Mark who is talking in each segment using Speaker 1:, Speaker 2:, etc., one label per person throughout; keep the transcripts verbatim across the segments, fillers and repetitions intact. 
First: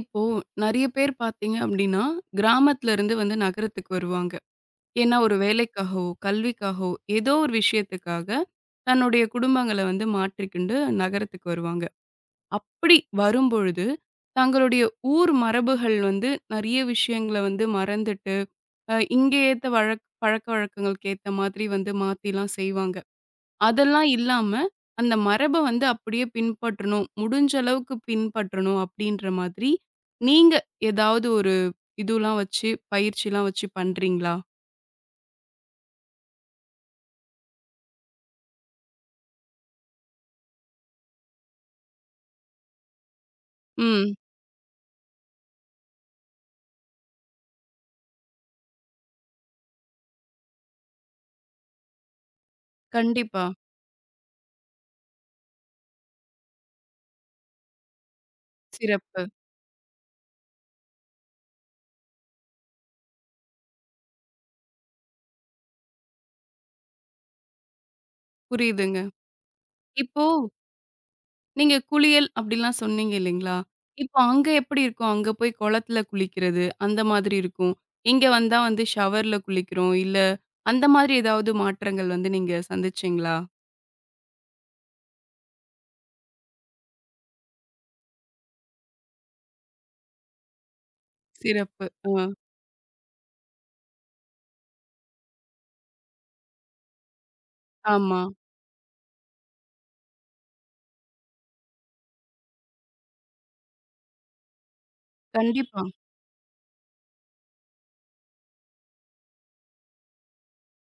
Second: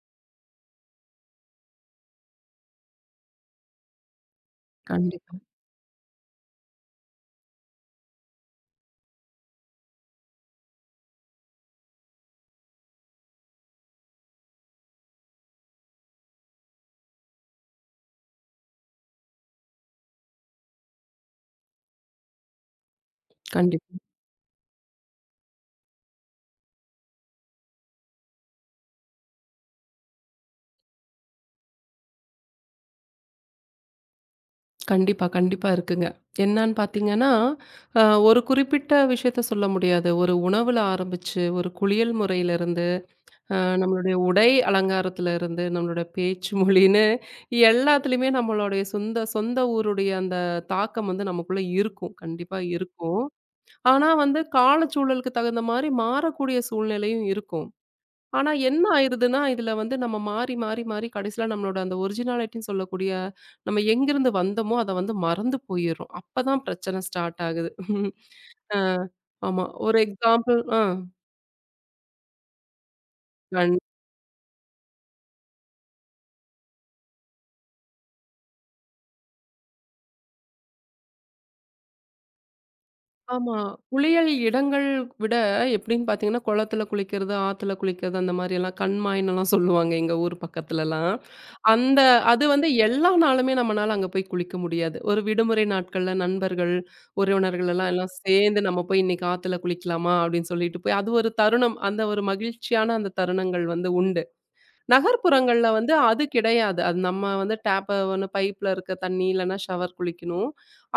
Speaker 1: இப்போ நெறைய பேர் பார்த்தீங்க அப்டின்னா, கிராமத்துல இருந்து வந்து நகரத்துக்கு வருவாங்க. ஏன்னா
Speaker 2: கண்டிப்பா,
Speaker 1: ஒரு வேலைக்காகவோ, கல்விக்காகவோ ஏதோ ஒரு விஷயத்துக்காக தன்னுடைய குடும்பங்கள வந்து மாற்றிக்கொண்டு நகரத்துக்கு வருவாங்க. அப்படி வரும்பொழுது, தங்களுடைய ஊர் மரபுகள் வந்து நெறைய விஷயங்கள வந்து மறந்துட்டு, அ இங்க ஏத்த வழக் பழக்கவழக்கங்களுக்கு ஏத்த மாதிரி வந்து மாத்திலாம் செய்வாங்க.
Speaker 2: கண்டிப்பா.
Speaker 1: அதெல்லாம் இல்லாம, அந்த மரப வந்து அப்படியே பின்பற்றணும். முடிஞ்ச அளவுக்கு பின்பற்றணும் அப்படின்ற மாதிரி, நீங்க ஏதாவது ஒரு இதுலாம் வச்சு, பயிற்சிலாம் வச்சு பண்றீங்களா?
Speaker 2: கண்டிப்பா, கண்டிப்பா இருக்குங்க. என்னான்னு பார்த்தீங்கன்னா, அ ஒரு குறிப்பிட்ட விஷயத்த சொல்ல முடியாது. ஒரு உணவுல ஆரம்பிச்சு, ஒரு குளியல் முறையிலிருந்து, அ
Speaker 1: ம்.
Speaker 2: நம்மளுடைய உடை அலங்காரத்துல இருந்து, நம்மளுடைய பேச்சு மொழின்னு எல்லாத்துலயுமே நம்மளுடைய சொந்த சொந்த ஊருடைய அந்த தாக்கம் வந்து நமக்குள்ள இருக்கும். கண்டிப்பா இருக்கும்.
Speaker 1: கண்டிப்பா.
Speaker 2: ஆனா வந்து காலச்சூழலுக்கு தகுந்த மாரி மாறக்கூடிய சூழ்நிலையும் இருக்கும். ஆனா என்ன
Speaker 1: சிறப்பு.
Speaker 2: ஆயிருதுன்னா, இதுல வந்து நம்ம மாறி, மாறி, மாறி கடைசியில நம்மளோட அந்த ஒரிஜினாலிட்டின்னு சொல்லக்கூடிய, நம்ம எங்கிருந்து வந்தோமோ அத வந்து மறந்து போயிர்றோம். அப்பதான் பிரச்சனை ஸ்டார்ட் ஆகுது. ஆ,
Speaker 1: புரியுதுங்க.
Speaker 2: ஆமா. ஒரு
Speaker 1: இப்போ
Speaker 2: எக்ஸாம்பிள் ஆ
Speaker 1: நீங்க குளியல் அப்படிலாம் சொன்னீங்க இல்லைங்களா?
Speaker 2: கண்
Speaker 1: இப்போ அங்க எப்படி இருக்கும்? அங்க போய் குளத்துல குளிக்கிறது, அந்த மாதிரி இருக்கும். இங்க வந்தா வந்து ஷவர்ல குளிக்கிறோம். இல்ல அந்த மாதிரி ஏதாவது மாற்றங்கள் வந்து நீங்க சந்திச்சீங்களா?
Speaker 2: ஆமா. குளியல் இடங்கள் விட எப்படின்னு பார்த்தீங்கன்னா, குளத்துல குளிக்கிறது, ஆத்துல குளிக்கிறது அந்த மாரியெல்லாம் கண்மாய்ன்னுலாம் சொல்லுவாங்க எங்க ஊர் பக்கத்துலலாம்.
Speaker 1: சிறப்பு.
Speaker 2: அந்த
Speaker 1: அ.
Speaker 2: அது வந்து எல்லா நாளுமே நம்மனால அங்க போய் குளிக்க முடியாது. ஒரு விடுமுறை நாட்கள்ல நண்பர்கள், உறவினர்கள் எல்லாம் எல்லாம்
Speaker 1: ஆமா.
Speaker 2: சேர்ந்து நம்ம போய் இன்னைக்கு ஆத்துல குளிக்கலாமா அப்படின்னு சொல்லிட்டு போய் அது ஒரு தருணம். அந்த ஒரு மகிழ்ச்சியான அந்த தருணங்கள் வந்து உண்டு. நகர்ப்புறங்கள்ல
Speaker 1: கண்டிப்பா.
Speaker 2: வந்து அது கிடையாது. அது நம்ம வந்து டேப்ப ஒண்ணு பைப்ல இருக்க தண்ணி இல்லன்னா ஷவர் குளிக்கணும்.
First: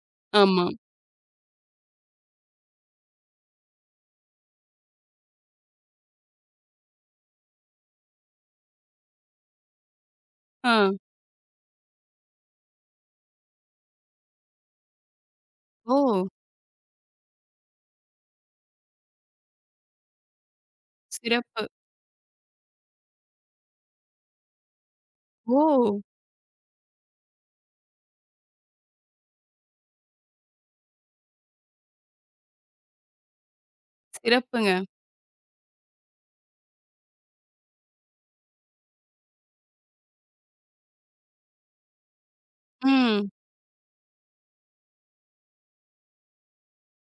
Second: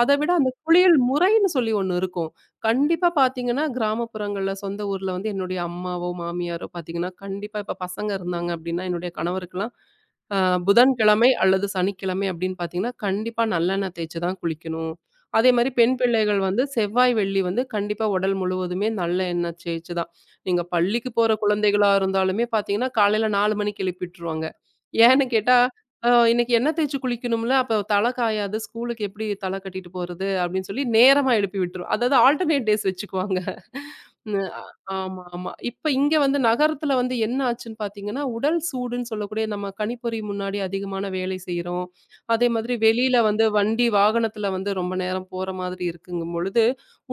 Speaker 2: அத விட அந்த
Speaker 1: ஆமா.
Speaker 2: குளியல் முறைன்னு சொல்லி ஒண்ணு இருக்கும். கண்டிப்பா பார்த்தீங்கன்னா, கிராமப்புறங்கள்ல சொந்த ஊர்ல வந்து என்னுடைய அம்மாவோ, மாமியாரோ பார்த்தீங்கன்னா, கண்டிப்பா இப்ப பசங்க இருந்தாங்க அப்டின்னா, என்னுடைய கணவருக்குலாம் அ
Speaker 1: ஆ.
Speaker 2: புதன்கிழமை அல்லது சனிக்கிழமை அப்டின்னு பார்த்தீங்கன்னா, கண்டிப்பா நல்லெண்ணெய் தேய்ச்சு தான் குளிக்கணும். அதே மாரி பெண்
Speaker 1: ஓ!
Speaker 2: பிள்ளைகள் வந்து செவ்வாய், வெள்ளி வந்து கண்டிப்பா உடல் முழுவதுமே நல்ல எண்ணெய் தேய்ச்சு தான் நீங்க பள்ளிக்கு போற
Speaker 1: சிறப்பு.
Speaker 2: குழந்தைகளா இருந்தாலுமே பார்த்தீங்கன்னா, காலையில நாலு மணிக்கு எழுப்பிட்டுருவாங்க. ஏன்னு கேட்டா,
Speaker 1: ஓ!
Speaker 2: "அ இன்னைக்கு எண்ணெய் தேய்ச்சு குளிக்கணும்ல, அப்ப தலை காயாது. ஸ்கூலுக்கு எப்படி தலை கட்டிட்டு போறது?" அப்படின்னு சொல்லி நேரமா எழுப்பி விட்டுரும். அதாவது ஆல்டர்னேட் டேஸ் வச்சுக்குவாங்க. ம். அ
Speaker 1: சிறப்புங்க.
Speaker 2: ஆமா, ஆமா. இப்ப இங்க வந்து நகரத்துல வந்து என்ன ஆச்சுன்னு பார்த்தீங்கன்னா, உடல் சூடுன்னு சொல்லக்கூடிய நம்ம கணிப்பொறி முன்னாடி அதிகமான வேலை செய்றோம். அதே மாதிரி வெளியில
Speaker 1: ம்.
Speaker 2: வந்து வண்டி வாகனத்துல வந்து ரொம்ப நேரம் போற மாதிரி இருக்குங்கும் பொழுது,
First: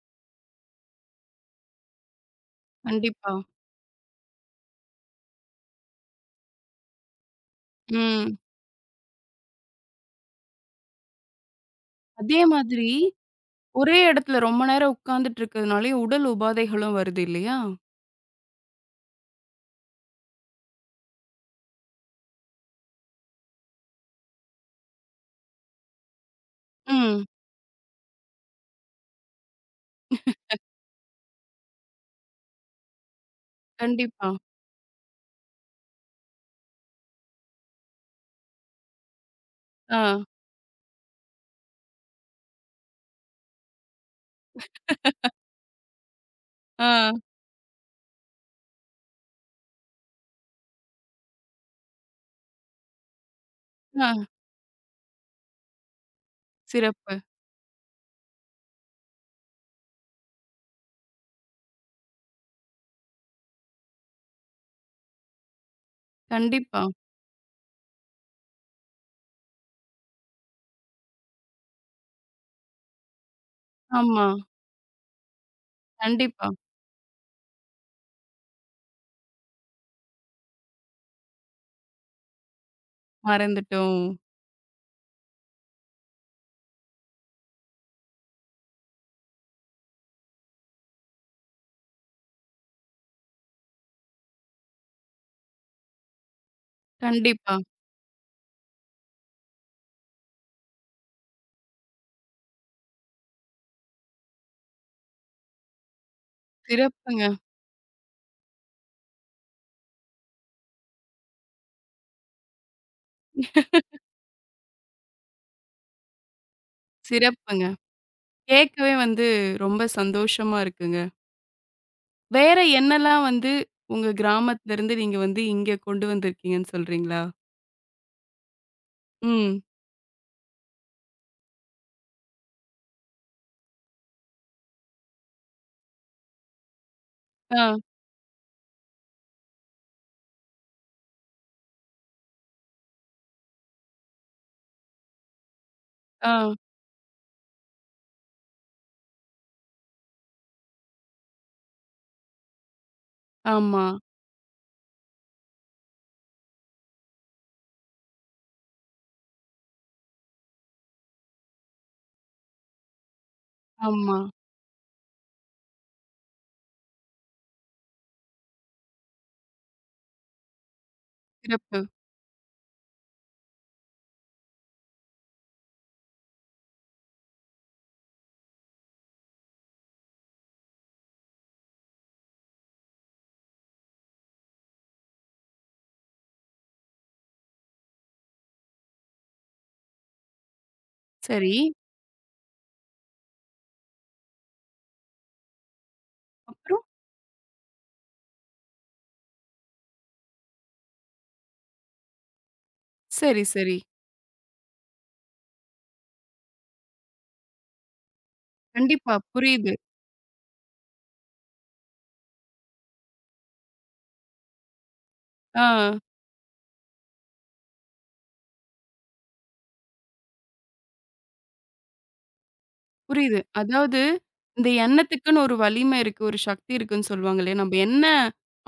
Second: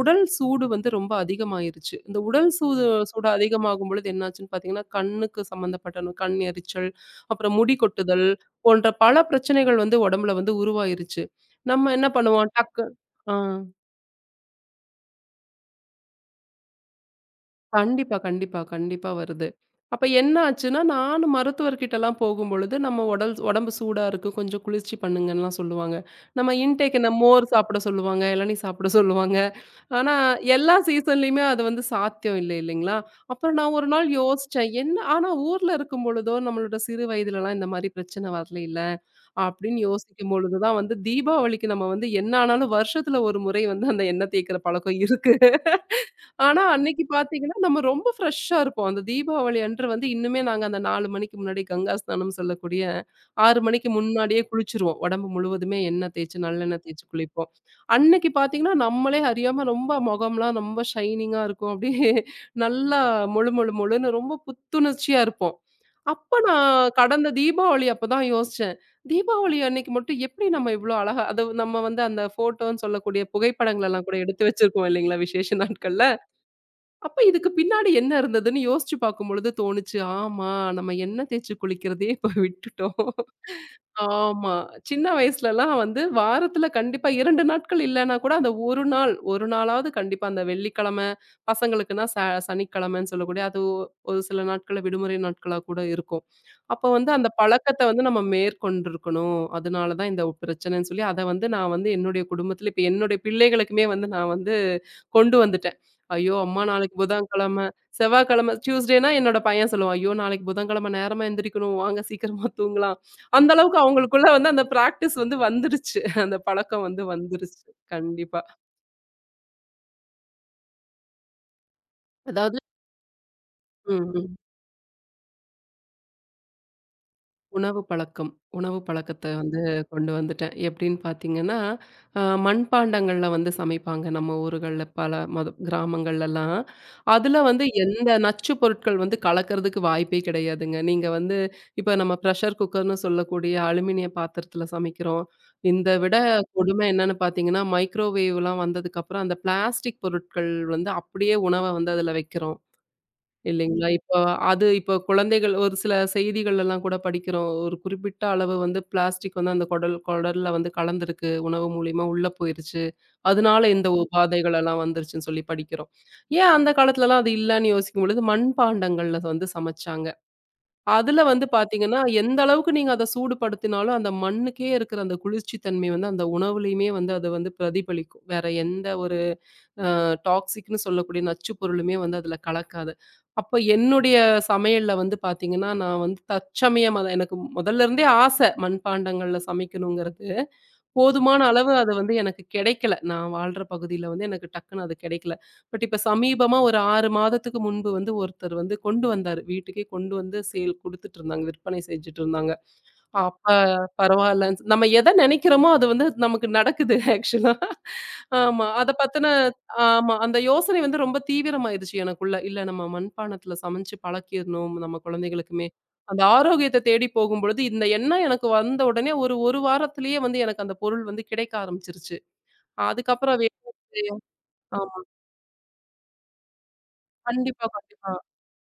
Speaker 2: உடல் சூடு வந்து ரொம்ப அதிகமாயிருச்சு. இந்த உடல் சூது சூடு
Speaker 1: கண்டிப்பா.
Speaker 2: அதிகமாகும் பொழுது என்னாச்சுன்னு பார்த்தீங்கன்னா, கண்ணுக்கு சம்மந்தப்பட்ட நோ கண் எரிச்சல், அப்புறம் முடி கொட்டுதல்
Speaker 1: ம்.
Speaker 2: போன்ற பல பிரச்சனைகள் வந்து உடம்புல வந்து உருவாயிருச்சு. நம்ம என்ன
Speaker 1: அதே
Speaker 2: பண்ணுவோம், டக்கு
Speaker 1: மாதிரி
Speaker 2: ஆ
Speaker 1: ஒரே இடத்துல ரொம்ப நேரம் உட்கார்ந்துட்டு இருக்கிறதுனாலயும் உடல் உபாதைகளும் வருது இல்லையா?
Speaker 2: கண்டிப்பா, கண்டிப்பா, கண்டிப்பா வருது. அப்ப என்ன ஆச்சுன்னா, நான் மருத்துவர்கிட்டலாம் போகும்பொழுது, நம்ம உடல் உடம்பு சூடா இருக்கு, கொஞ்சம் குளிர்ச்சி பண்ணுங்கன்லாம் சொல்லுவாங்க. நம்ம இன்டேக் இந்த
Speaker 1: ம்.
Speaker 2: மோர் சாப்பிட சொல்லுவாங்க, இளநீ சாப்பிட சொல்லுவாங்க. ஆனா, எல்லா சீசன்லயுமே அது வந்து சாத்தியம் இல்லை இல்லைங்களா? அப்புறம் நான் ஒரு நாள்
Speaker 1: கண்டிப்பா.
Speaker 2: யோசிச்சேன். என்ன ஆனா ஊர்ல இருக்கும்பொழுதோ, நம்மளோட சிறு வயதிலலாம் இந்த மாரி பிரச்சனை வரலைல்ல. அப்படின்னு
Speaker 1: ஆ,
Speaker 2: யோசிக்கும் பொழுது தான் வந்து தீபாவளிக்கு நம்ம வந்து என்ன ஆனாலும் வருஷத்துல ஒரு முறை வந்து அந்த எண்ணெய் தேய்க்கிற பழக்கம் இருக்கு. ஆனா
Speaker 1: ஆ,
Speaker 2: அன்னைக்கு பார்த்தீங்கன்னா, நம்ம ரொம்ப ஃப்ரெஷ்ஷா இருப்போம். அந்த தீபாவளி அன்று வந்து இன்னுமே நாங்க அந்த நாலு மணிக்கு முன்னாடி கங்கா ஸ்நானம் சொல்லக்கூடிய ஆறு மணிக்கு
Speaker 1: ஆ.
Speaker 2: முன்னாடியே குளிச்சுருவோம். உடம்பு முழுவதுமே எண்ணெய் தேய்ச்சு நல்லெண்ணெய் தேய்ச்சு
Speaker 1: சிறப்பு.
Speaker 2: குளிப்போம். அன்னைக்கு பார்த்தீங்கன்னா, நம்மளே அறியாம ரொம்ப முகம்லாம் ரொம்ப ஷைனிங்கா இருக்கும். அப்படியே நல்லா மொழு மொழு மொழுன்னு ரொம்ப புத்துணர்ச்சியா இருப்போம். அப்ப
Speaker 1: கண்டிப்பா.
Speaker 2: நான் கடந்த தீபாவளி அப்பதான் யோசிச்சேன். தீபாவளி அன்னைக்கு மட்டும் எப்படி நம்ம இவ்ளோ அழகா அது நம்ம வந்து அந்த ஃபோட்டோன்னு சொல்லக்கூடிய புகைப்படங்களெல்லாம் கூட
Speaker 1: ஆமா.
Speaker 2: எடுத்து வச்சிருக்கோம் இல்லைங்களா? விசேஷ நாட்கள்ல.
Speaker 1: கண்டிப்பா.
Speaker 2: அப்ப இதுக்கு பின்னாடி என்ன இருந்ததுன்னு யோசிச்சு பார்க்கும்பொழுது தோணுச்சு, ஆமா நம்ம எண்ணெய் தேய்ச்சு குளிக்கிறதையே இப்ப விட்டுட்டோம்.
Speaker 1: மறந்துட்டோம்.
Speaker 2: ஆமா. சின்ன வயசுலலாம் வந்து வாரத்துல கண்டிப்பா இரண்டு நாட்கள் இல்லன்னா கூட அந்த ஒரு நாள், ஒரு நாளாவது கண்டிப்பா அந்த வெள்ளிக்கிழமை, பசங்களுக்குன்னா ச சனிக்கிழமைன்னு சொல்லக்கூடிய அது ஒ- ஒரு சில நாட்கள்ல விடுமுறை நாட்களா கூட இருக்கும். அப்ப வந்து அந்த
Speaker 1: கண்டிப்பா.
Speaker 2: பழக்கத்த வந்து நம்ம மேற்கொண்டிருக்கணும். அதனால தான் இந்த பிரச்சனைன்னு சொல்லி அத வந்து நான் வந்து என்னுடைய குடும்பத்தில இப்ப என்னுடைய பிள்ளைகளுக்குமே வந்து நான் வந்து கொண்டு வந்துட்டேன். ஐயோ! அம்மா நாளைக்கு
Speaker 1: சிறப்புங்க,
Speaker 2: புதன்கிழமை, செவ்வாய்க்கிழமை டியூஸ்டேனா என்னோட பையன் சொல்லுவான். ஐயோ! நாளைக்கு புதன்கிழமை நேரமா எந்திரிக்கணும். வாங்க சீக்கிரமா தூங்கலாம். அந்த அளவுக்கு அவங்களுக்குள்ள வந்து அந்த பிராக்டிஸ் வந்து வந்துருச்சு. அந்த பழக்கம் வந்து வந்துருச்சு.
Speaker 1: சிறப்புங்க.
Speaker 2: கண்டிப்பா.
Speaker 1: கேட்கவே வந்து ரொம்ப சந்தோஷமா இருக்குங்க.
Speaker 2: அதாவது
Speaker 1: வேற என்னலாம் வந்து
Speaker 2: ம்.
Speaker 1: உங்க
Speaker 2: ம்.
Speaker 1: கிராமத்திலருந்து நீங்க வந்து இங்க கொண்டு வந்திருக்கீங்கன்னு சொல்றீங்களா?
Speaker 2: உணவு பழக்கம். உணவு பழக்கத்த வந்து
Speaker 1: ம்.
Speaker 2: கொண்டு வந்துட்டேன். எப்படின்னு பார்த்தீங்கன்னா, அ மண்பாண்டங்கள்ல வந்து சமைப்பாங்க நம்ம ஊர்கள்ல பல மது கிராமங்கள்லலாம். அதுல வந்து
Speaker 1: ஆ,
Speaker 2: எந்த நச்சு பொருட்கள் வந்து கலக்கறதுக்கு வாய்ப்பே கிடையாதுங்க. நீங்க வந்து இப்ப நம்ம பிரஷர் குக்கர்ன்னு சொல்லக்கூடிய அலுமினிய பாத்திரத்துல சமைக்கிறோம். இந்த விட
Speaker 1: ஆ.
Speaker 2: கொடுமை என்னன்னு பார்த்தீங்கன்னா, மைக்ரோவேவ்லாம் வந்ததுக்கப்புறம் அந்த பிளாஸ்டிக் பொருட்கள் வந்து அப்படியே உணவ வந்து அதுல வைக்கிறோம்.
Speaker 1: ஆமா,
Speaker 2: இல்லைங்களா? இப்போ அது இப்போ குழந்தைகள் ஒரு சில செய்திகள்லாம் கூட படிக்கிறோம். ஒரு குறிப்பிட்ட அளவு வந்து பிளாஸ்டிக் வந்து அந்த குடல் குடல்ல வந்து கலந்திருக்கு. உணவு மூலியமா உள்ள போயிருச்சு. அதனால இந்த
Speaker 1: ஆமா.
Speaker 2: உபாதைகள் எல்லாம் வந்துருச்சுன்னு சொல்லி படிக்கிறோம். ஏன் அந்த காலத்துலலாம் அது இல்லன்னு யோசிக்கும் பொழுது, மண்பாண்டங்கள்ல வந்து சமைச்சாங்க. அதுல வந்து
Speaker 1: சிறப்பு.
Speaker 2: பார்த்தீங்கன்னா, எந்த அளவுக்கு நீங்க அத சூடுபடுத்தினாலும் அந்த மண்ணுக்கே இருக்கிற அந்த குளிர்ச்சி தன்மை வந்து அந்த உணவுலயுமே வந்து அது வந்து பிரதிபலிக்கும். வேற எந்த ஒரு டாக்ஸிக்ன்னு சொல்லக்கூடிய நச்சு பொருளுமே வந்து அதில கலக்காது. அப்ப என்னுடைய சமையல்ல வந்து பார்த்தீங்கன்னா, நான் வந்து தற்சமயம் அத எனக்கு முதல்ல இருந்தே ஆசை மண்பாண்டங்கள்ல சமைக்கணுங்கிறது. போதுமான
Speaker 1: சரி.
Speaker 2: அளவு அது வந்து எனக்கு கிடைக்கல. நான் வாழ்ற பகுதியில வந்து எனக்கு டக்குன்னு அது கிடைக்கல. பட் இப்ப சமீபமா ஒரு
Speaker 1: அப்புறம்?
Speaker 2: ஆறு மாதத்துக்கு முன்பு வந்து ஒருத்தர் வந்து கொண்டு வந்தாரு. வீட்டுக்கே கொண்டு வந்து சேல் குடுத்துட்டு இருந்தாங்க. விற்பனை செஞ்சுட்டு இருந்தாங்க.
Speaker 1: சரி,
Speaker 2: பாப்ப
Speaker 1: சரி.
Speaker 2: பரவால்லன்னு சொ நம்ம எத நெனைக்கிறோமோ அது வந்து நமக்கு நடக்குது ஆக்சுவலா. ஆமா. அத
Speaker 1: கண்டிப்பா.
Speaker 2: பத்தின
Speaker 1: புரியுது.
Speaker 2: ஆமா. அந்த யோசனை வந்து ரொம்ப தீவிரமாயிருச்சு எனக்குள்ள. இல்ல நம்ம மண்பானத்துல சமைச்சு பழக்கிரணும் நம்ம குழந்தைகளுக்குமே.
Speaker 1: ஆ,
Speaker 2: அந்த ஆரோக்கியத்த தேடி போகும்பொழுது, இந்த எண்ணம் எனக்கு வந்த உடனே ஒரு, 1 வாரத்திலேயே வந்து எனக்கு அந்த பொருள் வந்து கிடைக்க ஆரம்பிச்சுருச்சு. அதுக்கப்புறம்
Speaker 1: புரியுது.
Speaker 2: வே
Speaker 1: அதாவது இந்த
Speaker 2: ஆமா.
Speaker 1: எண்ணத்துக்குன்னு ஒரு வலிமை இருக்கு, ஒரு சக்தி இருக்குன்னு சொல்லுவாங்க இல்லையா?
Speaker 2: கண்டிப்பா,
Speaker 1: நம்ம என்ன
Speaker 2: கண்டிப்பா.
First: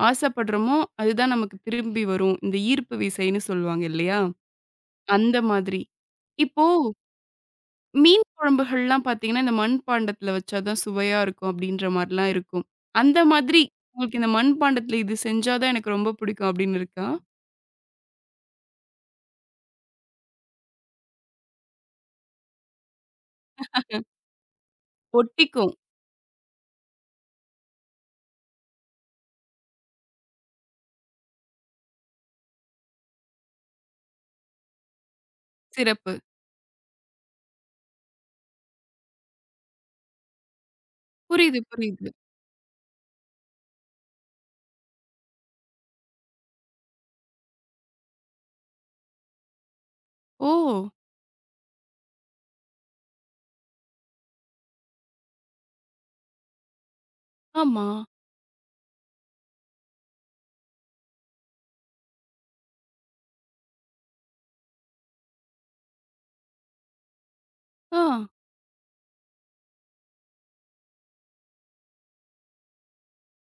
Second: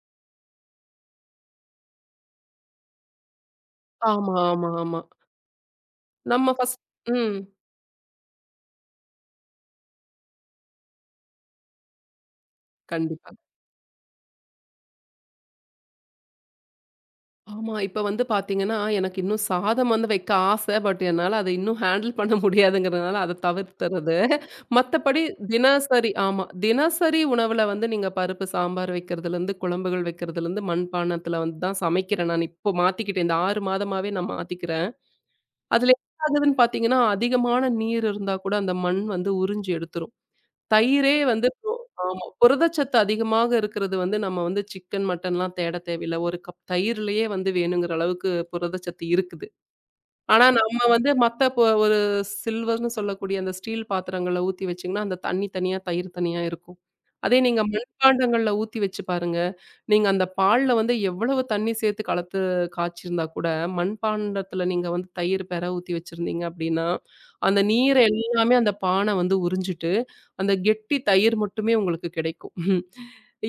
Speaker 1: ஆசைப்படுறோமோ, அதுதான் நமக்கு திரும்பி வரும். இந்த ஈர்ப்பு விசைன்னு சொல்லுவாங்க இல்லையா?
Speaker 2: ஆமா, ஆமா, ஆமா.
Speaker 1: அந்த மாதிரி.
Speaker 2: நம்ம
Speaker 1: இப்போ
Speaker 2: ஃபர்ஸ்ட் ம்.
Speaker 1: மீன் குழம்புகள்லாம் பார்த்தீங்கன்னா, இந்த மண்பாண்டத்துல வச்சா தான் சுவையா இருக்கும் அப்படின்ற மாரிலாம் இருக்கும். அந்த
Speaker 2: கண்டிப்பா.
Speaker 1: மாதிரி உங்களுக்கு இந்த மண்பாண்டத்துல இது செஞ்சா தான் எனக்கு ரொம்ப பிடிக்கும் அப்படின்னு இருக்கா?
Speaker 2: ஆமா. இப்ப வந்து பார்த்தீங்கன்னா, எனக்கு இன்னும் சாதம் வந்து வைக்க ஆசை. பட் என்னால அத இன்னும் ஹேண்டில் பண்ண முடியாதுங்கிறதுனால அத தவிர்த்துறது. மத்தபடி
Speaker 1: ஒட்டிக்கும்.
Speaker 2: தினசரி ஆமா. தினசரி உணவுல வந்து நீங்க பருப்பு சாம்பார் வைக்கிறதுலேருந்து, குழம்புகள் வைக்கிறதுலேருந்து, மண்பானத்தில வந்து தான் சமைக்கிறேன் நான். இப்போ மாத்திக்கிட்டேன். இந்த ஆறு மாதமாவே நான் மாத்திக்கிறேன். அதுல
Speaker 1: சிறப்பு.
Speaker 2: என்ன ஆகுதுன்னு பார்த்தீங்கன்னா, அதிகமான நீர் இருந்தா கூட அந்த மண் வந்து உறிஞ்சு எடுத்துரும். தயிரே வந்து
Speaker 1: புரியுது,
Speaker 2: இப்போ
Speaker 1: புரியுது.
Speaker 2: ஆமா. புரதச்சத்து அதிகமாக இருக்கிறது வந்து நம்ம வந்து சிக்கன், மட்டன்லாம் தேட தேவையில்ல. ஒரு கப் தயிர்லயே வந்து வேணுங்கிற அளவுக்கு புரதச்சத்து இருக்குது. ஆனா
Speaker 1: ஓ!
Speaker 2: நம்ம வந்து மத்த இப்போ ஒரு சில்வர்ன்னு சொல்லக்கூடிய அந்த ஸ்டீல் பாத்திரங்கள்ல ஊத்தி வச்சீங்கன்னா, அந்த தண்ணி தனியா, தயிர் தனியா இருக்கும். அதே நீங்க
Speaker 1: ஆமா.
Speaker 2: மண்பாண்டங்கள்ல ஊத்தி வச்சு பாருங்க. நீங்க அந்த பால்ல வந்து எவ்வளவு தண்ணி சேர்த்து கலத்து காய்ச்சிருந்தா கூட, மண்பாண்டத்துல நீங்க வந்து தயிர் பெர ஊத்தி வச்சிருந்தீங்க அப்படின்னா, அந்த
Speaker 1: ஆ
Speaker 2: நீர் எல்லாமே அந்த பான வந்து உறிஞ்சிட்டு அந்த கெட்டி தயிர் மட்டுமே உங்களுக்கு கிடைக்கும்.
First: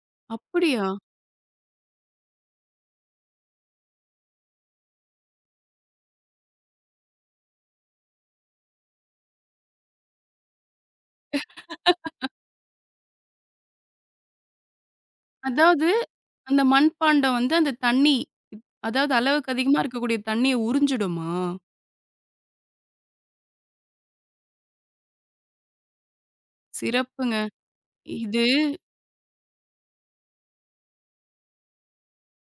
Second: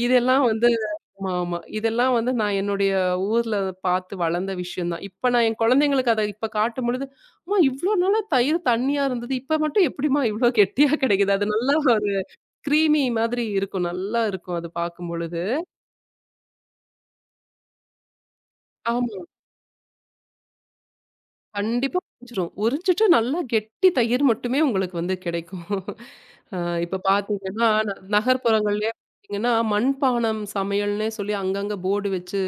Speaker 2: இதெல்லாம் வந்து
Speaker 1: அப்படியா?
Speaker 2: ஆமா, ஆமா. இதெல்லாம் வந்து நான் என்னுடைய ஊர்ல பார்த்து வளர்ந்த விஷயம் தான். இப்ப நான் என் குழந்தைங்களுக்கு அத இப்ப காட்டும்பொழுது, "அம்மா இவ்ளோ நாளா தயிர் தண்ணியா இருந்தது. இப்ப மட்டும் எப்படிம்மா இவ்ளோ கெட்டியா கிடைக்குது?" அது நல்லா ஒரு கிரீமி மாதிரி இருக்கும். நல்லா இருக்கும் அது பார்க்கும்பொழுது.
Speaker 1: அதாவது அந்த மண்பாண்டம் வந்து அந்த தண்ணி, அதாவது
Speaker 2: ஆமா.
Speaker 1: அளவுக்கு அதிகமா இருக்கக்கூடிய தண்ணீய உறிஞ்சிடுமா?
Speaker 2: கண்டிப்பா உறிஞ்சிரும். உறிஞ்சிட்டு நல்லா கெட்டி தயிர் மட்டுமே உங்களுக்கு வந்து கிடைக்கும். அ இப்ப
Speaker 1: சிறப்புங்க.
Speaker 2: பார்த்தீங்கன்னா, ந
Speaker 1: இது
Speaker 2: நகர்ப்புறங்கள்லயே பார்த்தீங்கன்னா, மண்பானம் சமையல்னே சொல்லி அங்கங்க போர்டு வச்சு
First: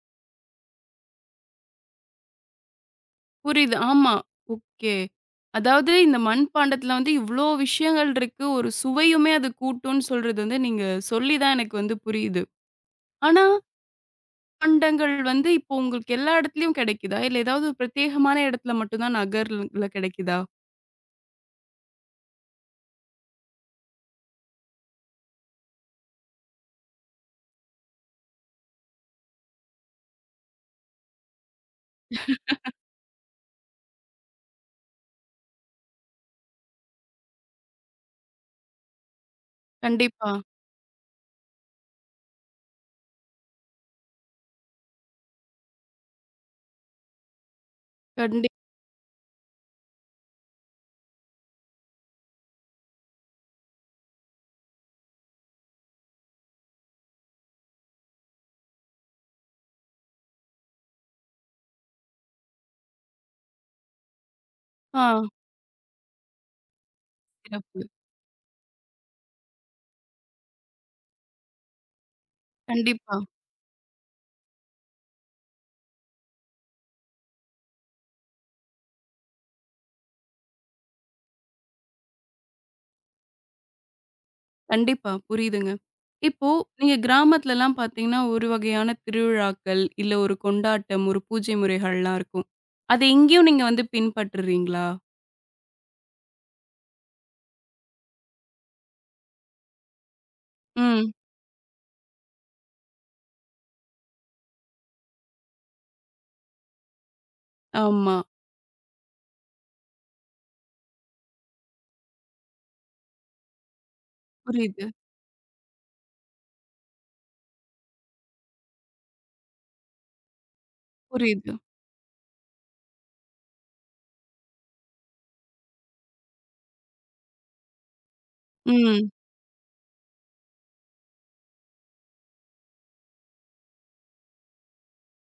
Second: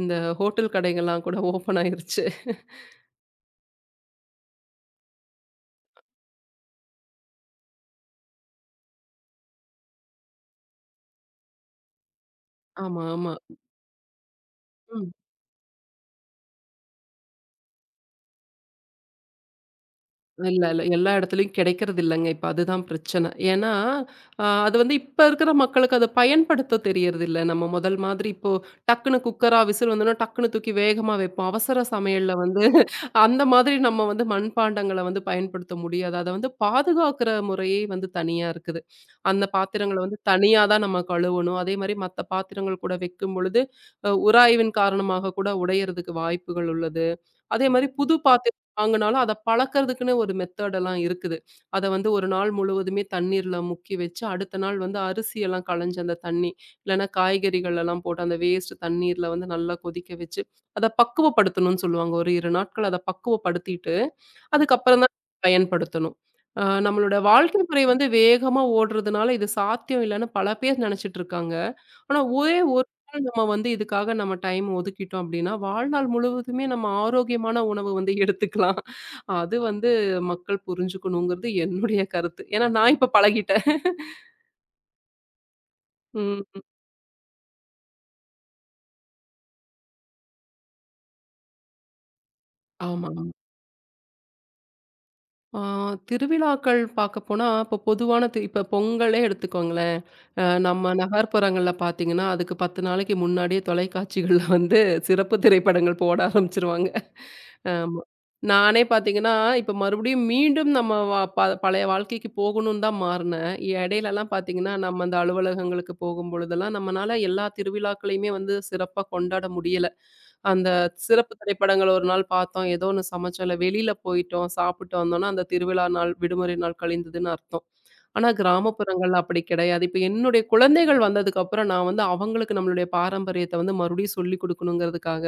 Speaker 2: இந்த ஹோட்டல் கடைங்கலாம் கூட ஓப்பன் ஆயிருச்சு.
Speaker 1: புரியுது. ஆமா. ஓகே. அதாவது இந்த மண்பாண்டத்துல வந்து இவ்ளோ விஷயங்கள் இருக்கு. ஒரு சுவையுமே அது கூட்டும்னு சொல்றது வந்து நீங்க சொல்லி தான் எனக்கு வந்து புரியுது.
Speaker 2: ஆமா, ஆமா.
Speaker 1: ஆனா
Speaker 2: ம்.
Speaker 1: பண்டங்கள் வந்து இப்போ உங்களுக்கு எல்லா இடத்துலயும் கிடைக்குதா? இல்ல ஏதாவது ஒரு பிரத்யேகமான இடத்துல மட்டும் தான் நகர்ல கிடைக்குதா?
Speaker 2: இல்ல, இல்ல. எல்லா இடத்துலயும் கிடைக்கிறது இல்லங்க. இப்ப அதுதான் பிரச்சனை. ஏன்னா, அ அது வந்து இப்ப இருக்கிற மக்களுக்கு அத பயன்படுத்த தெரியறதில்ல. நம்ம முதல் மாதிரி இப்போ டக்குனு குக்கரா விசில் வந்தோனே டக்குனு தூக்கி வேகமா வைப்போம். அவசர சமையல்ல வந்து அந்த மாதிரி நம்ம வந்து மண்பாண்டங்கள வந்து பயன்படுத்த முடியாது. அத வந்து பாதுகாக்கிற முறையே வந்து தனியா இருக்குது. அந்த பாத்திரங்கள வந்து
Speaker 1: கண்டிப்பா.
Speaker 2: தனியா தான் நம்ம கழுவணும். அதேமாரி மத்த பாத்திரங்கள் கூட வைக்கும்பொழுது, அ உராய்வின் காரணமாக கூட உடையறதுக்கு வாய்ப்புகள் உள்ளது. அதே மாரி புது
Speaker 1: கண்டிப்பா.
Speaker 2: பாத்திரம் வாங்குனாலும், அத பழக்கறதுக்குன்னு ஒரு மெத்தட் எல்லாம் இருக்குது. அத வந்து ஒரு நாள் முழுவதுமே தண்ணீர்ல முக்கி வச்சு, அடுத்த நாள் வந்து அரிசியெல்லாம் களைஞ்சு அந்த தண்ணி, இல்லன்னா காய்கறிகள் எல்லாம் போட்டு அந்த வேஸ்ட் தண்ணீர்ல வந்து நல்லா கொதிக்க வச்சு, அத பக்குவப்படுத்தணும்னு சொல்லுவாங்க. ஒரு இரண்டு நாட்கள் அத பக்குவப்படுத்திட்டு,
Speaker 1: ஆ.
Speaker 2: அதுக்கப்புறம் தான் பயன்படுத்தணும். அ நம்மளோட வாழ்க்கை
Speaker 1: சிறப்பு.
Speaker 2: முறை வந்து வேகமா ஓடுறதுனால, இது சாத்தியம் இல்லன்னு பல பேர் நெனச்சுட்டு இருக்காங்க. ஆனா ஒரே ஒரு
Speaker 1: கண்டிப்பா,
Speaker 2: நாள் நம்ம வந்து இதுக்காக நம்ம டைம் ஒதுக்கிட்டோம் அப்படின்னா, வாழ்நாள் முழுவதுமே நம்ம ஆரோக்கியமான உணவு வந்து எடுத்துக்கலாம். அது வந்து மக்கள் புரிஞ்சுக்கணுங்கிறது என்னுடைய கருத்து. ஏன்னா நான் இப்ப பழகிட்டேன்.
Speaker 1: கண்டிப்பா. புரியுதுங்க.
Speaker 2: ம்.
Speaker 1: இப்போ நீங்க கிராமத்துலலாம் பார்த்தீங்கன்னா, ஒரு வகையான திருவிழாக்கள், இல்ல ஒரு கொண்டாட்டம், ஒரு பூஜை முறைகள்லாம் இருக்கும். அது
Speaker 2: ஆமா.
Speaker 1: இங்கேயும் நீங்க வந்து பின்பற்றுறீங்களா?
Speaker 2: ஆ, திருவிழாக்கள் பார்க்க போனா, இப்போ பொதுவான தி இப்போ பொங்கலே எடுத்துக்கோங்களேன். அ நம்ம
Speaker 1: ம்.
Speaker 2: நகர்ப்புறங்கள்ல பார்த்தீங்கன்னா, அதுக்கு பத்து நாளைக்கு முன்னாடியே தொலைக்காட்சிகள்ல வந்து சிறப்பு திரைப்படங்கள் போட ஆரம்பிச்சுருவாங்க. ஆமா.
Speaker 1: ஆமா.
Speaker 2: நானே பார்த்தீங்கன்னா, இப்போ மறுபடியும் மீண்டும் நம்ம வ ப பழைய வாழ்க்கைக்கு போகணும்னு தான் மாறுனேன். இடையிலலாம் பார்த்தீங்கன்னா,
Speaker 1: புரியுது,
Speaker 2: நம்ம அந்த அலுவலகங்களுக்கு போகும்பொழுதெல்லாம், நம்மனால எல்லா திருவிழாக்களையுமே வந்து சிறப்பா கொண்டாட முடியல. அந்த சிறப்பு
Speaker 1: புரியுது.
Speaker 2: திரைப்படங்கள் ஒரு நாள் பார்த்தோம். ஏதோ ஒண்ணு சமைச்சோம். இல்ல வெளியில போயிட்டோம், சாப்பிட்டு வந்தோம்னா, அந்த திருவிழா நாள், விடுமுறை நாள் கழிந்ததுன்னு அர்த்தம். ஆனா
Speaker 1: ம்,
Speaker 2: கிராமப்புறங்கள்ல அப்படி கிடையாது. இப்ப என்னுடைய குழந்தைகள் வந்ததுக்கப்புறம் நான் வந்து அவங்களுக்கு நம்மளுடைய பாரம்பரியத்த வந்து மறுபடியும் சொல்லிக் குடுக்கணுங்கிறதுக்காக,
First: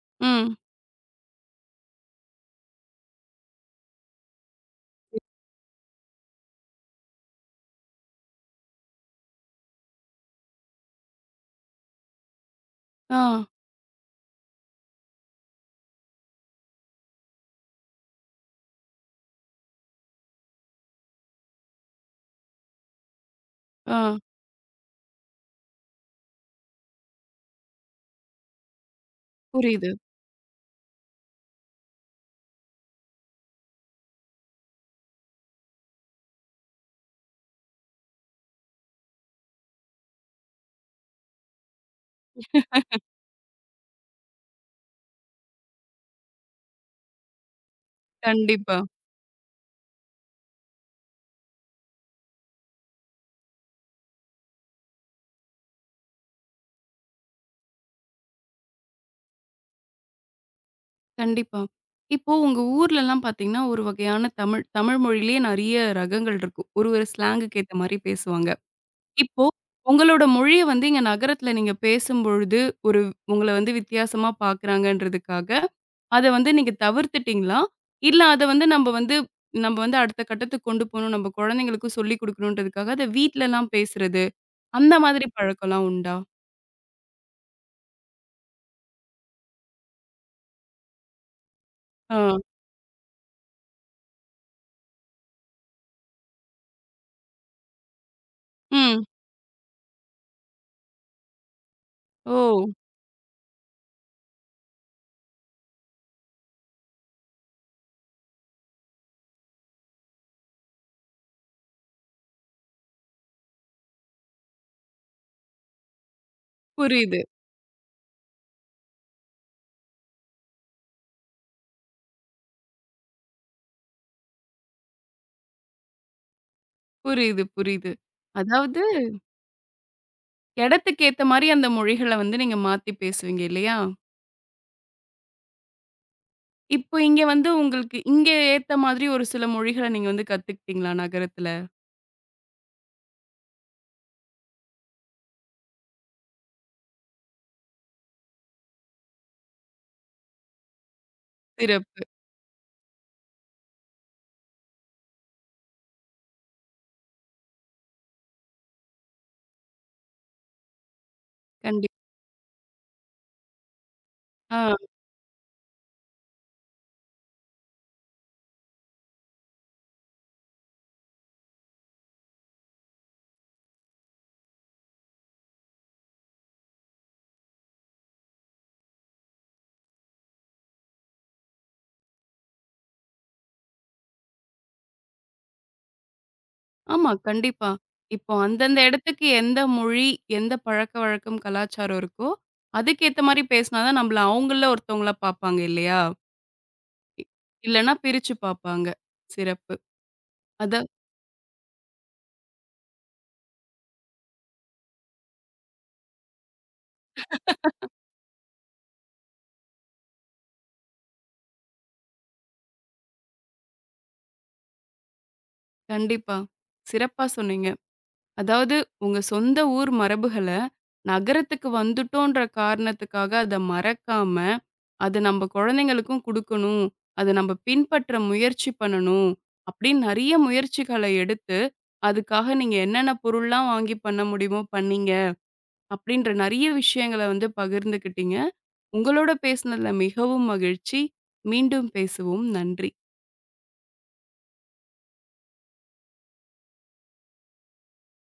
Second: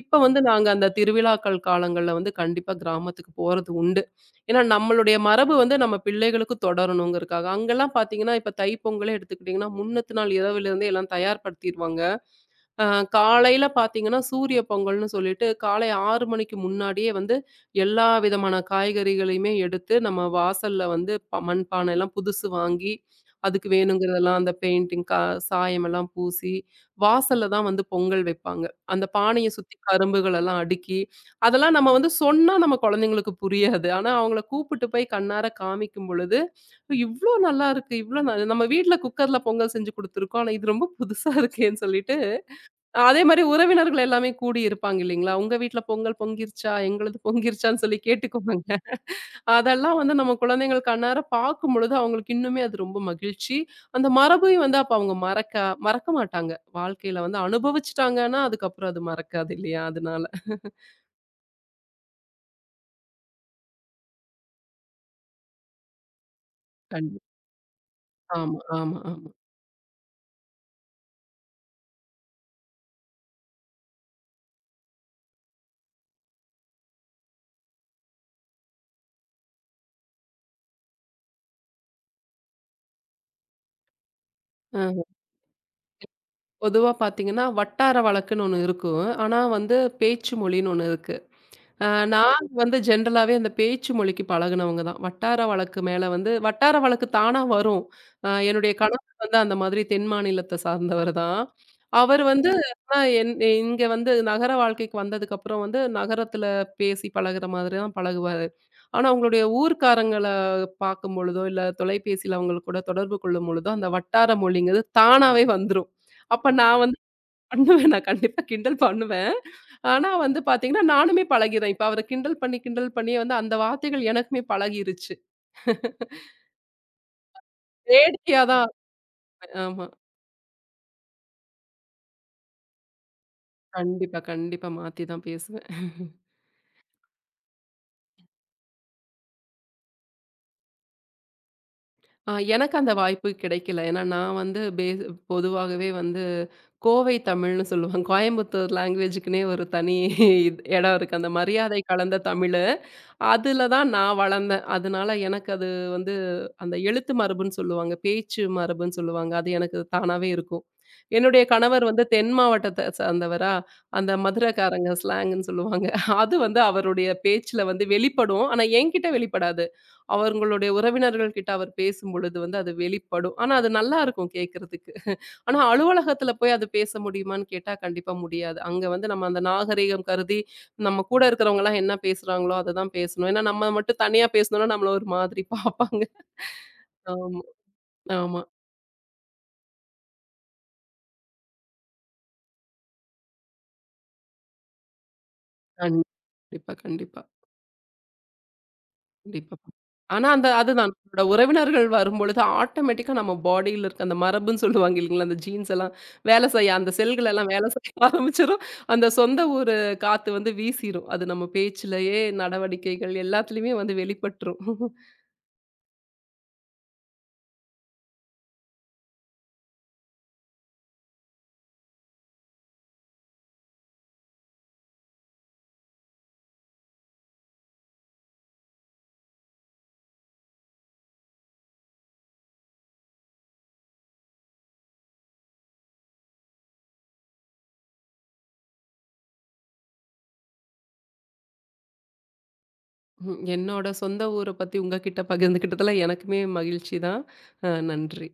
Speaker 2: இப்ப வந்து
Speaker 1: ம்.
Speaker 2: நாங்க அந்த திருவிழாக்கள் காலங்கள்ல வந்து கண்டிப்பா கிராமத்துக்கு போறது உண்டு. ஏன்னா நம்மளுடைய மரபு வந்து நம்ம பிள்ளைகளுக்கு தொடரணுங்கிறதுக்காக. அங்கலாம் பார்த்தீங்கன்னா, இப்ப தைப்பொங்கலே எடுத்துக்கிட்டீங்கன்னா, முன்னத்து நாள் இரவிலிருந்தே எல்லாம் தயார்படுத்திருவாங்க. அ
Speaker 1: ஆ,
Speaker 2: காலையில பார்த்தீங்கன்னா, சூரிய பொங்கல்னு சொல்லிட்டு காலை ஆறு மணிக்கு முன்னாடியே வந்து எல்லா விதமான காய்கறிகளையுமே எடுத்து, நம்ம வாசல்ல வந்து ப மண்பானைலாம் புதுசு வாங்கி, அதுக்கு
Speaker 1: ஆ.
Speaker 2: வேணுங்கிறதெல்லாம் அந்த பெயிண்டிங் கா சாயமெல்லாம் பூசி, வாசல்ல தான் வந்து பொங்கல் வைப்பாங்க. அந்த பானைய சுத்தி
Speaker 1: புரியுது.
Speaker 2: கரும்புகளெல்லாம் அடுக்கி, அதெல்லாம் நம்ம வந்து சொன்னா நம்ம குழந்தைங்களுக்கு புரியாது. ஆனா, அவங்கள கூப்பிட்டு போய் கண்ணார காமிக்கும் பொழுது, "இவ்ளோ நல்லாருக்கு, இவ்ளோ ந நம்ம வீட்ல குக்கர்ல பொங்கல் செஞ்சு குடுத்துருக்கோம். ஆனா, இது ரொம்ப புதுசா இருக்கேன்னு" சொல்லிட்டு அதே மாரி உறவினர்கள் எல்லாமே கூடி இருப்பாங்க இல்லைங்களா? உங்க வீட்ல பொங்கல் பொங்கிருச்சா? எங்களுது பொங்கிருச்சான்னு சொல்லி கேட்டுக்குவாங்க.
Speaker 1: கண்டிப்பா,
Speaker 2: அதெல்லாம் வந்து நம்ம குழந்தைகள் கண்ணார பார்க்கும்பொழுது, அவங்களுக்கு இன்னுமே அது ரொம்ப மகிழ்ச்சி. அந்த மரபையும் வந்து அப்ப அவங்க மறக்க மறக்க மாட்டாங்க. வாழ்க்கையில வந்து அனுபவிச்சுட்டாங்கன்னா, அதுக்கப்புறம் அது மறக்காது இல்லையா? அதனால.
Speaker 1: கண்டிப்பா. இப்போ உங்க ஊர்லலாம் பார்த்தீங்கன்னா, ஒரு வகையான தமிழ் தமிழ் மொழியிலேயே நெறைய ரகங்கள் இருக்கும். ஒரு ஒரு
Speaker 2: கண்டிப்பா.
Speaker 1: ஸ்லாங்குக்கு ஏத்த மாரி பேசுவாங்க.
Speaker 2: ஆமா, ஆமா, ஆமா.
Speaker 1: இப்போ உங்களோட மொழிய வந்து இங்க நகரத்துல நீங்க பேசும்பொழுது, ஒரு உங்கள வந்து வித்தியாசமா பார்க்குறாங்கன்றதுக்காக, அத வந்து நீங்க தவிர்த்துட்டீங்களா? இல்ல அத வந்து நம்ப வந்து நம்ப வந்து அடுத்த கட்டத்துக்கு கொண்டு போணும். நம்ப குழந்தைங்களுக்கும் சொல்லிக் குடுக்கணுன்றதுக்காக, அத வீட்லலாம் பேசுறது, அந்த
Speaker 2: அ
Speaker 1: மாதிரி பழக்கம்லாம் உண்டா?
Speaker 2: பொதுவா பார்த்தீங்கன்னா, வட்டார வழக்குன்னு ஒண்ணு இருக்கும். ஆனா வந்து பேச்சு மொழின்னு ஒண்ணு இருக்கு. அ
Speaker 1: ஆ.
Speaker 2: நாங்க வந்து ஜென்ரலாவே அந்த பேச்சு மொழிக்கு பழகுனவங்க தான். வட்டார வழக்கு மேல வந்து வட்டார வழக்கு தானா வரும். அ என்னுடைய
Speaker 1: ம்.
Speaker 2: கணவர் வந்து அந்த மாதிரி தென் மாநிலத்த சார்ந்தவர் தான். அவர் வந்து
Speaker 1: ஓ!
Speaker 2: ஆனா என் இங்க வந்து நகர வாழ்க்கைக்கு வந்ததுக்கப்புறம் வந்து நகரத்துல பேசி பழகுற மாதிரி தான் பழகுவாரு. ஆனா அவங்களுடைய ஊர்க்காரங்கள பார்க்கும் பொழுதோ, இல்ல தொலைபேசியில அவங்க கூட தொடர்பு கொள்ளும் பொழுதோ, அந்த வட்டார மொழிங்கிறது தானாவே வந்துரும். அப்ப நான் வந்து
Speaker 1: புரியுது,
Speaker 2: பண்ணுவேன். நான் கண்டிப்பா கிண்டல் பண்ணுவேன். ஆனா வந்து பார்த்தீங்கன்னா, நானுமே பழகிறேன். இப்ப அவர கிண்டல் பண்ணி, கிண்டல் பண்ணி வந்து அந்த வார்த்தைகள் எனக்குமே பழகிருச்சு.
Speaker 1: புரியுது, புரியுது.
Speaker 2: வேடிக்கையா தான்
Speaker 1: அதாவது
Speaker 2: இருப்பேன். ஆமா.
Speaker 1: இடத்துக்கு ஏத்த மாரி அந்த மொழிகள வந்து நீங்க மாத்தி பேசுவீங்க இல்லையா?
Speaker 2: கண்டிப்பா, கண்டிப்பா மாத்தி தான் பேசுவேன்.
Speaker 1: இப்போ இங்க வந்து உங்களுக்கு இங்க ஏத்த மாதிரி ஒரு சில மொழிகள நீங்க வந்து கத்துக்கிட்டீங்களா நகரத்துல?
Speaker 2: அ எனக்கு அந்த வாய்ப்பு கிடைக்கல. ஏன்னா நான் வந்து பேஸ் பொதுவாகவே வந்து கோவை தமிழ்ன்னு சொல்லுவாங்க. கோயம்புத்தூர் லாங்குவேஜ்க்குன்னே ஒரு தனி இத் இடம் இருக்கு. அந்த மரியாதை
Speaker 1: சிறப்பு.
Speaker 2: கலந்த தமிழு. அதுல தான் நான் வளர்ந்தேன். அதனால எனக்கு அது வந்து அந்த எழுத்து மரபுன்னு சொல்லுவாங்க. பேச்சு மரபுன்னு சொல்லுவாங்க. அது எனக்கு தானாவே இருக்கும். என்னுடைய கணவர்
Speaker 1: கண்டி
Speaker 2: வந்து தென் மாவட்டத்த சார்ந்தவரா, அந்த
Speaker 1: ஆ.
Speaker 2: மதுரக்காரங்க ஸ்லாங்குன்னு சொல்லுவாங்க. அது வந்து அவருடைய பேச்சுல வந்து வெளிப்படும். ஆனா என்கிட்ட வெளிப்படாது. அவங்களுடைய உறவினர்கள் கிட்ட அவர் பேசும்பொழுது வந்து அது வெளிப்படும். ஆனா அது நல்லா இருக்கும் கேட்கறதுக்கு. ஆனா அலுவலகத்துல போய் அது பேச முடியுமான்னு கேட்டா கண்டிப்பா முடியாது. அங்க வந்து நம்ம அந்த நாகரீகம் கருதி நம்ம கூட இருக்கிறவங்கலாம் என்ன பேசுறாங்களோ, அததான் பேசணும். ஏன்னா, நம்ம மட்டும் தனியா பேசுனோம்னா, நம்மள ஒரு மாதிரி பார்ப்பாங்க.
Speaker 1: ஆமா,
Speaker 2: ஆமா,
Speaker 1: கண்டிப்பா. இப்போ
Speaker 2: ஆமா.
Speaker 1: அந்தந்த இடத்துக்கு எந்த மொழி, எந்த பழக்கவழக்கம், கலாச்சாரம் இருக்கோ, அதுக்கேத்த மாரி பேசினா தான் நம்மள அவங்கள்ல ஒருத்தவங்களா பார்ப்பாங்க இல்லையா?
Speaker 2: கண்டிப்பா, கண்டிப்பா,
Speaker 1: இ இல்லன்னா பிரிச்சு பார்ப்பாங்க.
Speaker 2: கண்டிப்பா.
Speaker 1: சிறப்பு.
Speaker 2: ஆனா, அந்த
Speaker 1: அதான்
Speaker 2: அதுதான் நம்மளோட உறவினர்கள் வரும்பொழுது, ஆட்டோமேட்டிக்கா நம்ம பாடியில இருக்க அந்த மரபுன்னு சொல்லுவாங்க இல்லைங்களா? அந்த ஜீன்ஸ் எல்லாம் வேலை செய்ய அந்த செல்கள் எல்லாம் வேலை செய்ய ஆரம்பிச்சிரும். அந்த சொந்த ஊர் காத்து வந்து வீசிரும். அது நம்ம பேச்சிலேயே, நடவடிக்கைகள் எல்லாத்துலயுமே வந்து வெளிப்பட்டுரும்.
Speaker 1: கண்டிப்பா. சிறப்பா சொன்னீங்க. அதாவது உங்க சொந்த ஊர் மரபுகள நகரத்துக்கு வந்துட்டோன்ற காரணத்துக்காக அத மறக்காம, "அது நம்ப குழந்தைங்களுக்கும் குடுக்கணும். அத நம்ப பின்பற்ற முயற்சி பண்ணணும்." அப்படின்னு நெறைய முயற்சிகள எடுத்து, அதுக்காக நீங்க என்னென்ன பொருள்லாம் வாங்கி பண்ண முடியுமோ பண்ணீங்க. அப்படின்ற நெறைய விஷயங்கள வந்து பகிர்ந்துக்கிட்டீங்க. உங்களோட பேசினதுல மிகவும் மகிழ்ச்சி. மீண்டும் பேசுவோம். நன்றி.
Speaker 2: ம். என்னோட சொந்த ஊர பத்தி உங்ககிட்ட பகிர்ந்துக்கிட்டதுல எனக்குமே மகிழ்ச்சி தான். அ நன்றி.